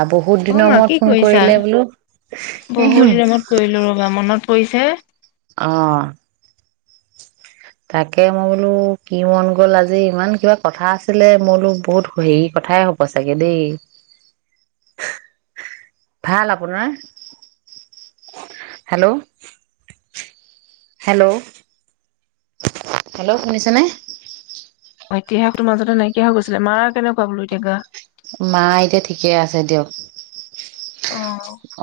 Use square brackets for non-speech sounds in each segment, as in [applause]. আ, বহুত অ দিনৰ মা মূৰত কি ফোন কৰিছা? কৰিলে বোলো! চে অহ। তাকে মই বোলোঁ, কি মন গ'ল আজি ইমান? কিবা কথা আছিলে, মই বোলো, বহুত হেৰি কথাই হ'ব চাগে দেই। ভাল আপোনাৰ? Hello, hello. হেল্ল' শুনিছানে? ইতিহাসটো মাজতে নাইকিয়া হৈ গৈছিল, মাৰ কেনেকুৱা বোলো, এতিয়া গা। মা এতিয়া ঠিকেই আছে, দিয়ক। অ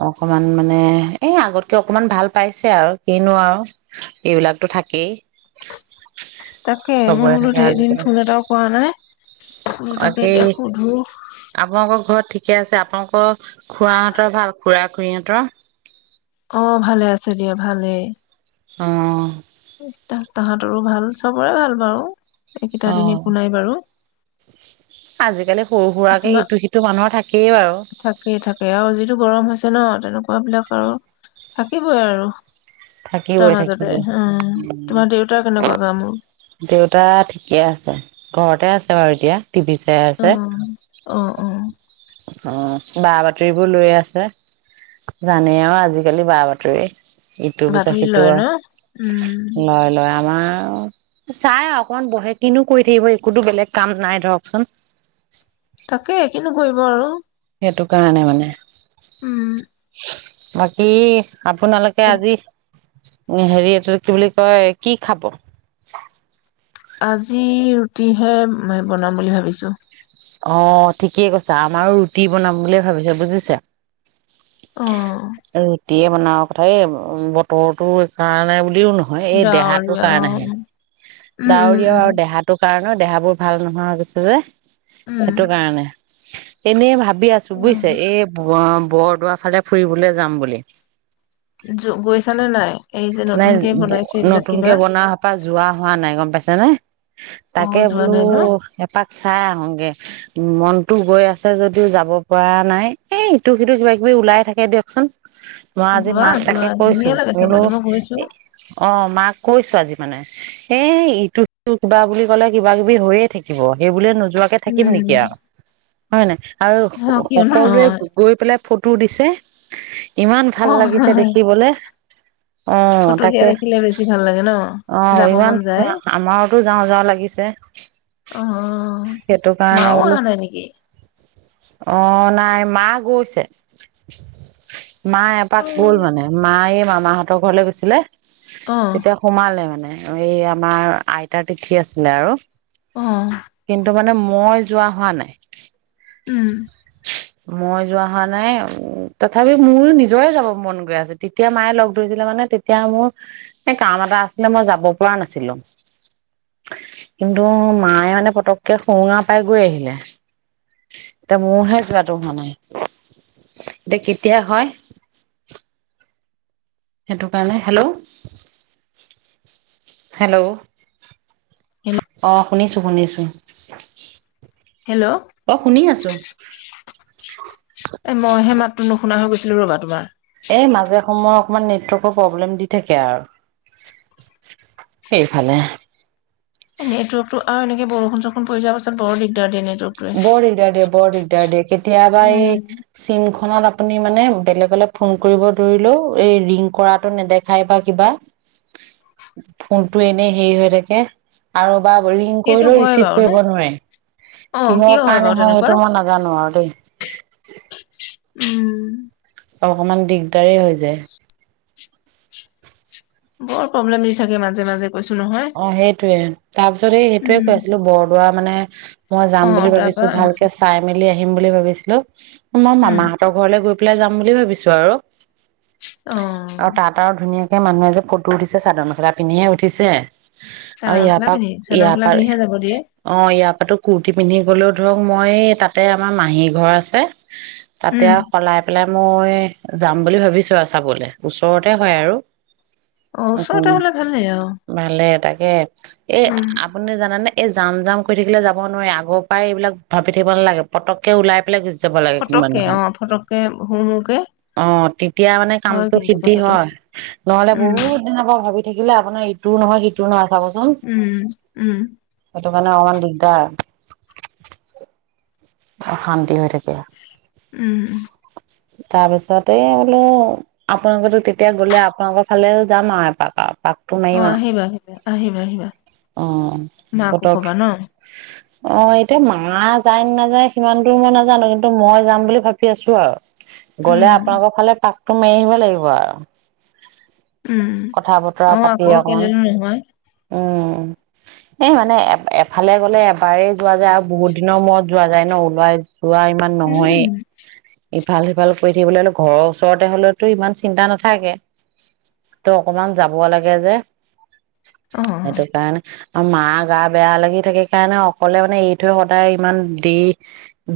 অ', অকমান। মানে, এই আগতকৈ অকমান ভাল পাইছে আৰু কিনো আৰু এইবিলাকতো থাকেই। তাকে মই বোলো ধেই দিন ফোন এটাও কৰা নাই। বোলো অ', তাকে এণ্টি এতিয়া সুধো। আপোনালোকৰ ঘৰত থি ঠিকে আছে, আপোনালোকৰ খুৰাহঁতৰ ভাল, খুড়া, খুৰীহঁতৰ? অ', ভালে আছে দিয়া, ভালেই। অ'। উহ্, তা, তাহঁতৰো ভাল, চবৰে ভাল বাৰু। এই কেইটা অ দিন অ একো নাই বাৰু। সৰু-সুৰাকে তোমাৰ ইটো সিটো মানুহৰ থাকেই বাৰু। চে ' তেনেকুৱা বিলাক থাকিবই আৰু। তাৰ থাকিবই, মাজতে থাকিবই উম তোমাৰ দেউতাৰ কেনেকুৱা গা মূৰ? দেউতা ঠিকেই আছে, ঘৰতে আছে। অ', এতিয়া টিভি চাই আছে। অ', অ অ বা-বাতৰি বোৰ লৈ আছে, জানেই আজিকালি বা-বাতৰি। ইটো পিছত বাতৰি সিটো লয় ন উম। লয়, লয় আমাৰ অ', চাই অকণ বহে, কিনো কৰি থাকিব, একোটো বেলেগ কাম নাই ধৰকচোন। তাকেই কিয়নো কৰিব আৰু। এইটো কাৰণে মানে। উম বাকী আপোনালোকে এ- আজি অ', হেৰি এইটো, কি বুলি কয় কি খাব? আজি ৰুটিহে বনাম বুলি ভাবিছোঁ। অ', ঠিকেই, কৈছা আমাৰো ৰুটি বনাম বুলিয়ে ভাবিছো বুজিছে। অ'। ৰুটিয় বনোৱা কথা, এই বতৰটো এইকাৰণে ব জিওঁ নহয়, এই দেহাটোৰ ডাৱৰীয়া অ কাৰণেহে উম উম ডাঁৱৰীয়া দেহাটোৰ কাৰণে ন' দেহাবোৰ ভাল নোহোৱা হৈ গৈছে যে। উম উম সেইটো কাৰণে এনে ভাৱ ঠিকেই আছোঁ অ বুজিছে, এই বোয়েম বৰদোৱা ফালে ফুৰিবলৈ যাম বুলি গৈছানে নাই? এই যে নাই নতুনকে বনাইছে এইবিলাক নতুনকে কিবা বনোৱা হপা যোৱা হোৱা নাই গম পাইছ ছে নে? অ তাকে যোৱা বোলো নাই ন এপাক চাই আহোগে। মনতো গৈ আছে যদিও যাব পৰা নাই এই ইটো সিটো কিবা কিবি ওলাই থাকে দিয়কচোন। মই আজি যোৱা মাক যোৱা তাকে কৈছো ধুনীয়া লাগে বোলো চাবলৈ মই গৈছো অ মাক কৈছ আজি মানে এই ইটো সিটো কিবা বুলি ক'লে কিবা কিবি হৈয়ে থাকিব সেই বুলিয়ে ন যোৱাকে থাকিম নেকি উম আৰু হয় নাই আৰু অ কিয় সকলোৱে নহয় গৈ পেলাই ফু তো দিছে। ইমান অ ভাল লাগিছে দেখিবলে। আহ ফটো দিয়া তাকে দেখিলে বেছি ভাল লাগে ন আহ যাব ইমান মন যায় আমাৰতো যাওঁ যাওঁ লাগিছে অ সেইটো কাৰণে মাও অহা বোলো। নাই নেকি অ নাই মা গৈছে মা এপাক অ গল মানে মায়ে মামাহঁতৰ ঘৰলে গৈছিলে। এতিয়া সোমালে মানে। এই আমাৰ আইতাৰ তিথি আছিলে আৰু অ কিন্তু মানে মই যোৱা হোৱা নাই। উম। মই যোৱা হোৱা নাই তথাপি মোৰ নিজৰে যাব মন গ আছে তেতিয়া মায়ে লগ ধৰিছিলে মানে তেতিয়া মোৰ কাম এটা আছিলে মই যাব পৰা নাছিলো কিন্তু মায়ে মানে পতককে সুৰুঙা পাই গৈ আহিলে। এতিয়া মোৰহে যোৱাটো হোৱা নাই এতিয়া কেতিয়া হয়। সেইটো কাৰণে হেল্ল' হেল্ল' অ। শুনিছোঁ শুনিছোঁ। হেল্ল' অ শুনি আছো। এ মইহে মাতটো নো শুনাৰো গৈছিল ৰবা তোমাৰ [unintelligible] এই মাজে সময়ে অকণমান নেটৱৰ্কৰ প্ৰব্লেম দি থাকে আৰু, সেইফালে এ নেটৱৰ্কতটো আৰু এনেকে বৰষুণ চৰুষুণ পৰি যোৱাৰ পাছত বৰ দিগদাৰ দিনে বৰ দিগদাৰ দিয় বৰ দিগদাৰ দিয় কেতিয়াবা এই চিম আপুনি মানে বেলেগলে ফোন কৰিব ধৰিলেও এই ৰিং কৰাটো নেদেখাই বা কিবা, ফোন এনে হেৰি হৈ থাকে। আৰু ৰিঙ সেইটো কৰিলেও হয় ৰিচিভ বাৰু নে কৰিব নোবাৰে। অ' কিয় কিহৰ কাৰণে বাৰু হয় তেনেকুৱা? সেইটো মই নাজানো আৰু দেই। উম অকমান দিগদাৰেই হৈ যায়। বৰ প্ৰব্লেম দি থাকে মাজে মাজে কৈছো নহয়। অ সেইটোয়ে তাৰ পিছত এই সেইটোয়ে উম, কৈ আছিলো বৰদোৱা মানে মই যাম অ' বুলি তাৰপা ভাবিছো অ' ভালকে চাই মেলি আহিম বুলি ভাবিছিলো মই উম, মামাহঁতৰ ঘৰলৈ গৈ পেলাই যাম বুলি ভাবিছো আৰু। আৰু অ'। তাত আৰু ধুনীয়া একে মানুহে যে ফটো উঠিছে চাদৰ খেলা পিন্ধিহে উঠিছে। চাদৰ আৰু ইয়াৰ মেখেলা পৰা পিন্ধি চাদৰ ইয়াৰ মেখেলা পৰা পিন্ধিহে যাব দিয়ে। অ ইয়াৰ পৰাতো কুৰ্তি পিন্ধি গ'লেও ধৰক মই তাতে আমাৰ মাহী ঘৰ আছে তাতে উম, আৰু সলাই পেলাই মই যাম বুলি ভাবিছো আৰু চাবলে ওচৰতে হয় আৰু অ', ওচৰতে হ'লে ভালেই অ'। ভালে তাকে এ আপুনি জানেনে এই যাম যাম কৈ থাকিলে যাব নোৱাৰি আগৰ পৰাই এইবিলাক ভাবি থাকিব নালাগে পটককে ওলাই পেলাই যাব লাগে ফটককে কোনোবাখন অ' ফটককে হুৰ মুৰকে অ তেতিয়া মানে হয় কামটো কিন্তু সিদ্ধি কথাটো হয় নহলে উম, বহুত দিনৰ পৰা ভাবি থাকিলে আপোনাৰ ইটো নহয়, সিটো নহয়। উম, উম। ত' মানে অকমান দিগদাৰ। অশান্তি হৈ থাকে উম তাৰপিছতে বোলো আপোনালোকো তেতিয়া গ'লে আপোনালোকৰ ফালে যাম আৰু এপাক আৰু। পাকটো অ মাৰিম আৰু আহিবা আহিবা আহিবা আহিবা অ', মাকো ফটক কবা ন অ এতিয়া মা যায় ন নাযায় সিমান দূৰো মই নাজানো কিন্তু মই যাম বুলি ভাবি আছো আৰু গলে উম আপোনোক ফালে তটো মাবি আহিব লাগিব আৰু উম কথা বতৰা অ পাতি আকৌ অকমান অকলে নহয় উম এই মানে এ এফালে গলে এবাৰেই যোৱা যায় আৰু বহুত দিনৰ মূৰত যোৱা যায় ন ওলাই ৰোৱা ইমান উম নহয়েই ইফাল সিফাল কৰি থাকিবলৈ হ'লে ঘৰৰ ওচৰতে হ'লেওতো ইমান চিন্তা নাথাকে তো অকমান যাব লাগে যে। অ সেইটো কাৰণে আৰু মা গা বেয়া লাগি থাকে কাৰণে অকলে মানে এৰি থৈ সদায় ইমান দি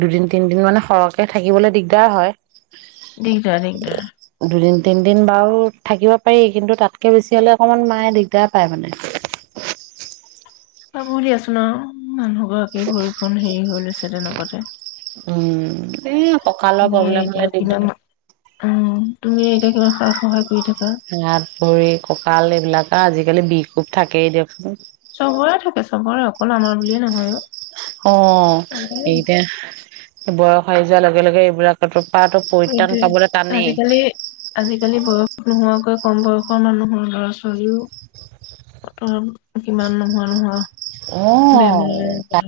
দুদিন তিনদিন মানে সৰহকে থাকিবলৈ দিগ দিগদাৰ হয়। দিগদাৰ, দিগদাৰ। দুদিন তিনদিন বাৰু থাকিব পাৰি কিন্তু তাতকে বেছি হ'লে অকমান মায়ে দিগদাৰ পায় মানে। পাব দিয়াছোন আও। মানুহ গৰাকী ভৰি খন হেৰি হৈ লৈছ যেনে নপতে উম। এ কঁকালৰ তুমিয়ে প্ৰব্লেম হলে এতিয়া দিগদাৰ কিমান উম, তুমি এতিয়া কিমান খ সহায় কৰি থাক ৰাপ ভৰি, কঁকাল এইবিলাক আৰু আজিকালি বিষ কোব থাকেই দিয়কচোন। চবৰে থাকে, চবৰে। অকল আমাৰ বুলিয়ে নহয় অ'। অ', চবৰে আছে। এইতিয়া বয়স আহাৰি যোৱাৰ লগে লগে এইবিলাকতো সেইটোৱেই। আজিকালি, আজিকালি বয়স নোহোৱাকৈ কম বয়সৰ মানুহৰ ল'ৰা-ছোৱালীও ক'ত কিমান নোহোৱা, নোহোৱা অ বেমাৰ বা!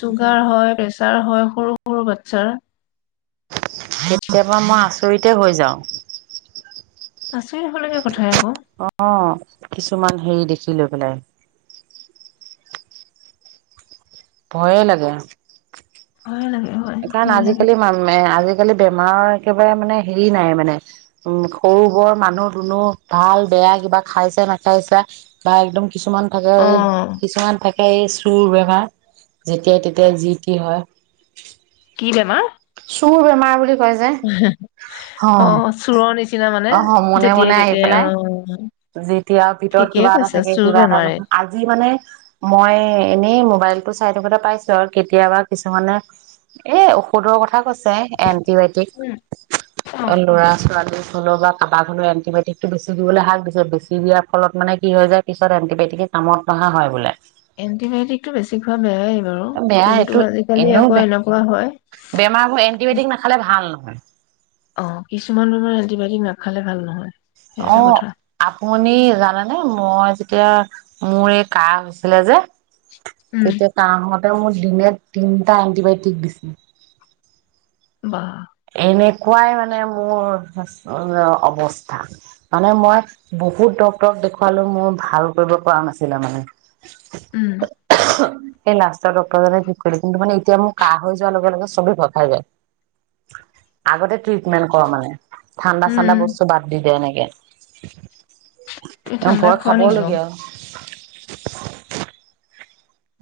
চুগাৰ হয়, প্ৰেচা তাৰ হয়, সৰু, সৰু বাচ্ছাৰ। কেতিয়াবা মই আচৰিতে হৈ যাওঁ। আচৰিত হ'বলগীয়া কথাই আকৌ অ', কিছুমান হেৰি দেখি লৈ পেলাই। ভয়ে লাগে। ভয় লাগে। হয় কাৰণ ভয়ে লাগে আজিকালি মাম, মে, আজি আজিকালি বেমাৰৰ একেবাৰে মানে হেৰি নাই মানে। উম, সৰু-বৰ মানুহ-দুনুহ, ভাল-বেয়া, কিবা খাইছে-নাখাইছে বা একদম কিছুমান থাকে অ এই, কিছুমান থাক সেই চুৰ বেমাৰ যেতিয়াই তেতিয়াই যি টি হয়। কি বেমাৰ? [unintelligible] বেমাৰ বুলি কয় যে অ', চোৰৰ নিচিনা মানে মনে মনে যেতিয়াই আহি তেতিয়াই পেলাই অ'। যেতিয়া ভিতৰত ঠিকেই কিবা এটা কৈছা থাকে চোৰ কিবা এটা বেমাৰে ন' আজি মানে মই এনেই মোবাইল টো চাই থকোতে পাইছো আৰু কেতিয়াবা কিছুমানে এই ঔষধৰ কথা কথাছে এণ্টিবায়টিক উম অ ল'ৰা-ছোৱালী নৰ বা কাৰাবাৰনৰ এণ্টিবায়টিক টো বেছি দিবলে হাক বেছি দিয়াৰ ফলত মানে কি হৈ য়ায় পিছত এণ্টিবায়টিকে কামত নহা হয় বোলে। এণ্টিবায়টিকতটো বেছি খোৱা বেয়াই বাৰু বেয়া এইটো কিন্তু আজিকালি এনেও আকৌ বে এনেকুৱা হয়। হয়। অ কিছুমান বমাৰ এণ্টিবায়টিক নাখালে ভাল নহয়। সেই অ এটা কথা আপুনি জানেনে মই যেতিয়া? মোৰ এই কা হৈছিলে যে উম তেতিয়া কামত মোৰ দিনে তিনিটা এণ্টিবায়টিক দিছিল বাহ। শুকুৱাই মানে মোৰ অৱস্থা মানে মই বহুত ড্ক্তৰক দেখুৱালো মোৰ ভাল কৰিব পৰা নাছিলে মানে উম। সেই লাষ্টত ড্টৰজনে ঠিক কৰিলে কিন্তু মানে এতিয়া মোৰ কাহ হৈ যোৱাৰ লগে লগে চবেই ভ খাই যায়। আগতে ট্ৰিটমেণ্ট কৰ মানে ঠাণ্ডা উম ঠাণ্ডা বস্তু বাদ দি দিয়ে এনেকে তুমি এ ঠাণ্ডা ভয় খোৱা নেকি বাৰু খাবলগীয়া আৰু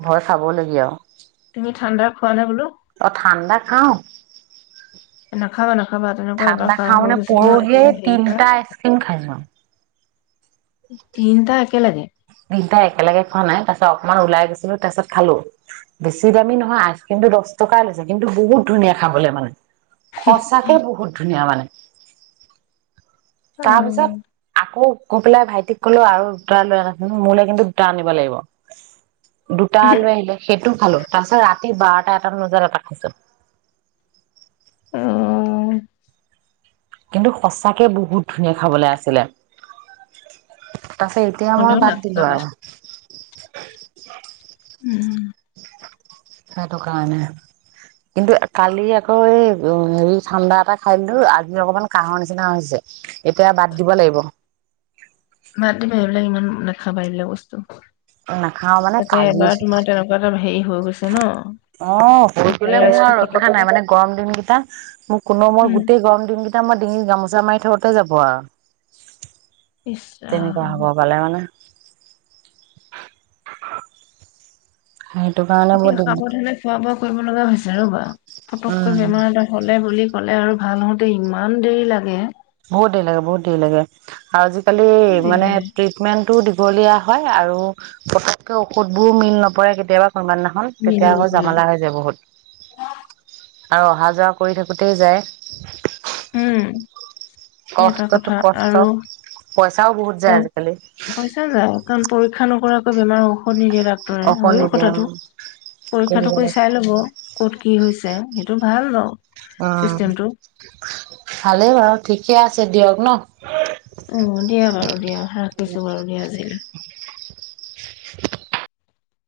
ভয় খাব লাগি আৰু হোৱা নাই বোলো। অ ঠাণ্ডা খাও নাখাবা নাখাবা তেনেকুৱা এবাৰ ঠাণ্ডা কাহ খাওঁ হৈ মানে গৈছে ন এইটো পৰহিয়ে হেৰি কাহ তিনটা আইচক্ৰীম খাইছো। তিনিটা একেলগে তিনটা একেলগে খোৱা নাই, তাৰ অকমান ওলাই গৈছিলোঁ, তাৰপিছত খালোঁ। বেছি দামি নহয়, আইচক্ৰীমটো দশ টকাই লৈছে, কিন্তু বহুত ধুনীয়া খাবলৈ মানে। সঁচাকে বহুত ধুনীয়া মানে। তাৰপিছত আকৌ কৈ পেলাই ভাইটিক কলো আৰু দুটা লৈ আনাছিল মোলৈ কিন্তু দুটা আনিব লাগিব দুটা লৈ আহিলে সেইটো খালো তাৰপিছত ৰাতি বাৰটা এট বজাত এটা খাইছো। উম। কিন্তু সঁচাকে, বহুত ধুনীয়া খাবলৈ আছিলে। তাছে, এতিয়া মই হ'লেও বাদ দিলো নাখাবা আৰু। উম। সেইটো কাৰণে কিন্তু কালি আকৌ এই হেৰি ঠাণ্ডা এটা খাই দিলো আজি অকমান কাহৰ নিচিনা হৈছে এতিয়া বাদ দিব লাগিব। মাতিবা এইবিলাক ইমান নাখাবা এইবিলাক বস্তু উ, নাখাওঁ মানে তাতে কালিয়ে এবাৰ থৈ তোমাৰ দিছোঁ। তেনেকুৱা এটা হেৰি হৈ গৈছে ন অ', থৈ সেই দিলে মোৰ ভাইৰাছটো আৰু ৰক্ষা নাই পতককে মানে গৰম দিনকেইটা! মোক, কোনো মই উম গোটেই গৰম দিনকেইটা মই ডিঙিত গামোচা মাৰি থওতে যাব আৰু। ইচ তেনেকুৱা ৰাম হ'ব পালে মানে সেইটোকাৰনে অতি বৰ জিলাৰ। সাৱধানে খোৱা বোৱা কৰিব লগা হৈছে ৰ'বা। পটকৈ বেমাৰ এটা হলে বুলি ক'লে আৰু ভাল হওঁতে ইমান দেৰি লাগে। বহুত দেৰি লাগে বহুত দেৰি লাগে আৰু আজি কালি মানে ট্ৰিটমেণ্টটোও দি লিয়া হয় আৰু পতকে ঔষধ বোৰো মিল নপৰে কেতিয়াবা সমানাখন তেতিয়া আকৌ জামালা হৈ যায় বহুত। আৰু অহা যোৱা কৰি থাকোঁতেই যায়। উম, এটা কষ্টটো কথা কষ্ট আৰু পইচাও বহুত যায় চব আজিকালি। পইচা যায় কাৰণ পৰীক্ষা নকৰাকৈ বেমাৰো নিদিয়ে ডাক্তৰে। অকণ হয়ো নিদিয়ে কথাটো, উম কৰিব পৰীক্ষাটো কৰি লাগে চাই ল'ব কত কি হৈছে সেইটো ভাল বাৰু অ, চিষ্টেমটো ভালেই বাৰু ঠিকে আছ দিয়ক ন? অ', দিয়া বাৰু দিয়া, ৰাখিছো বাৰু দিয়া আজিলৈ। [inaudible] [unintelligible]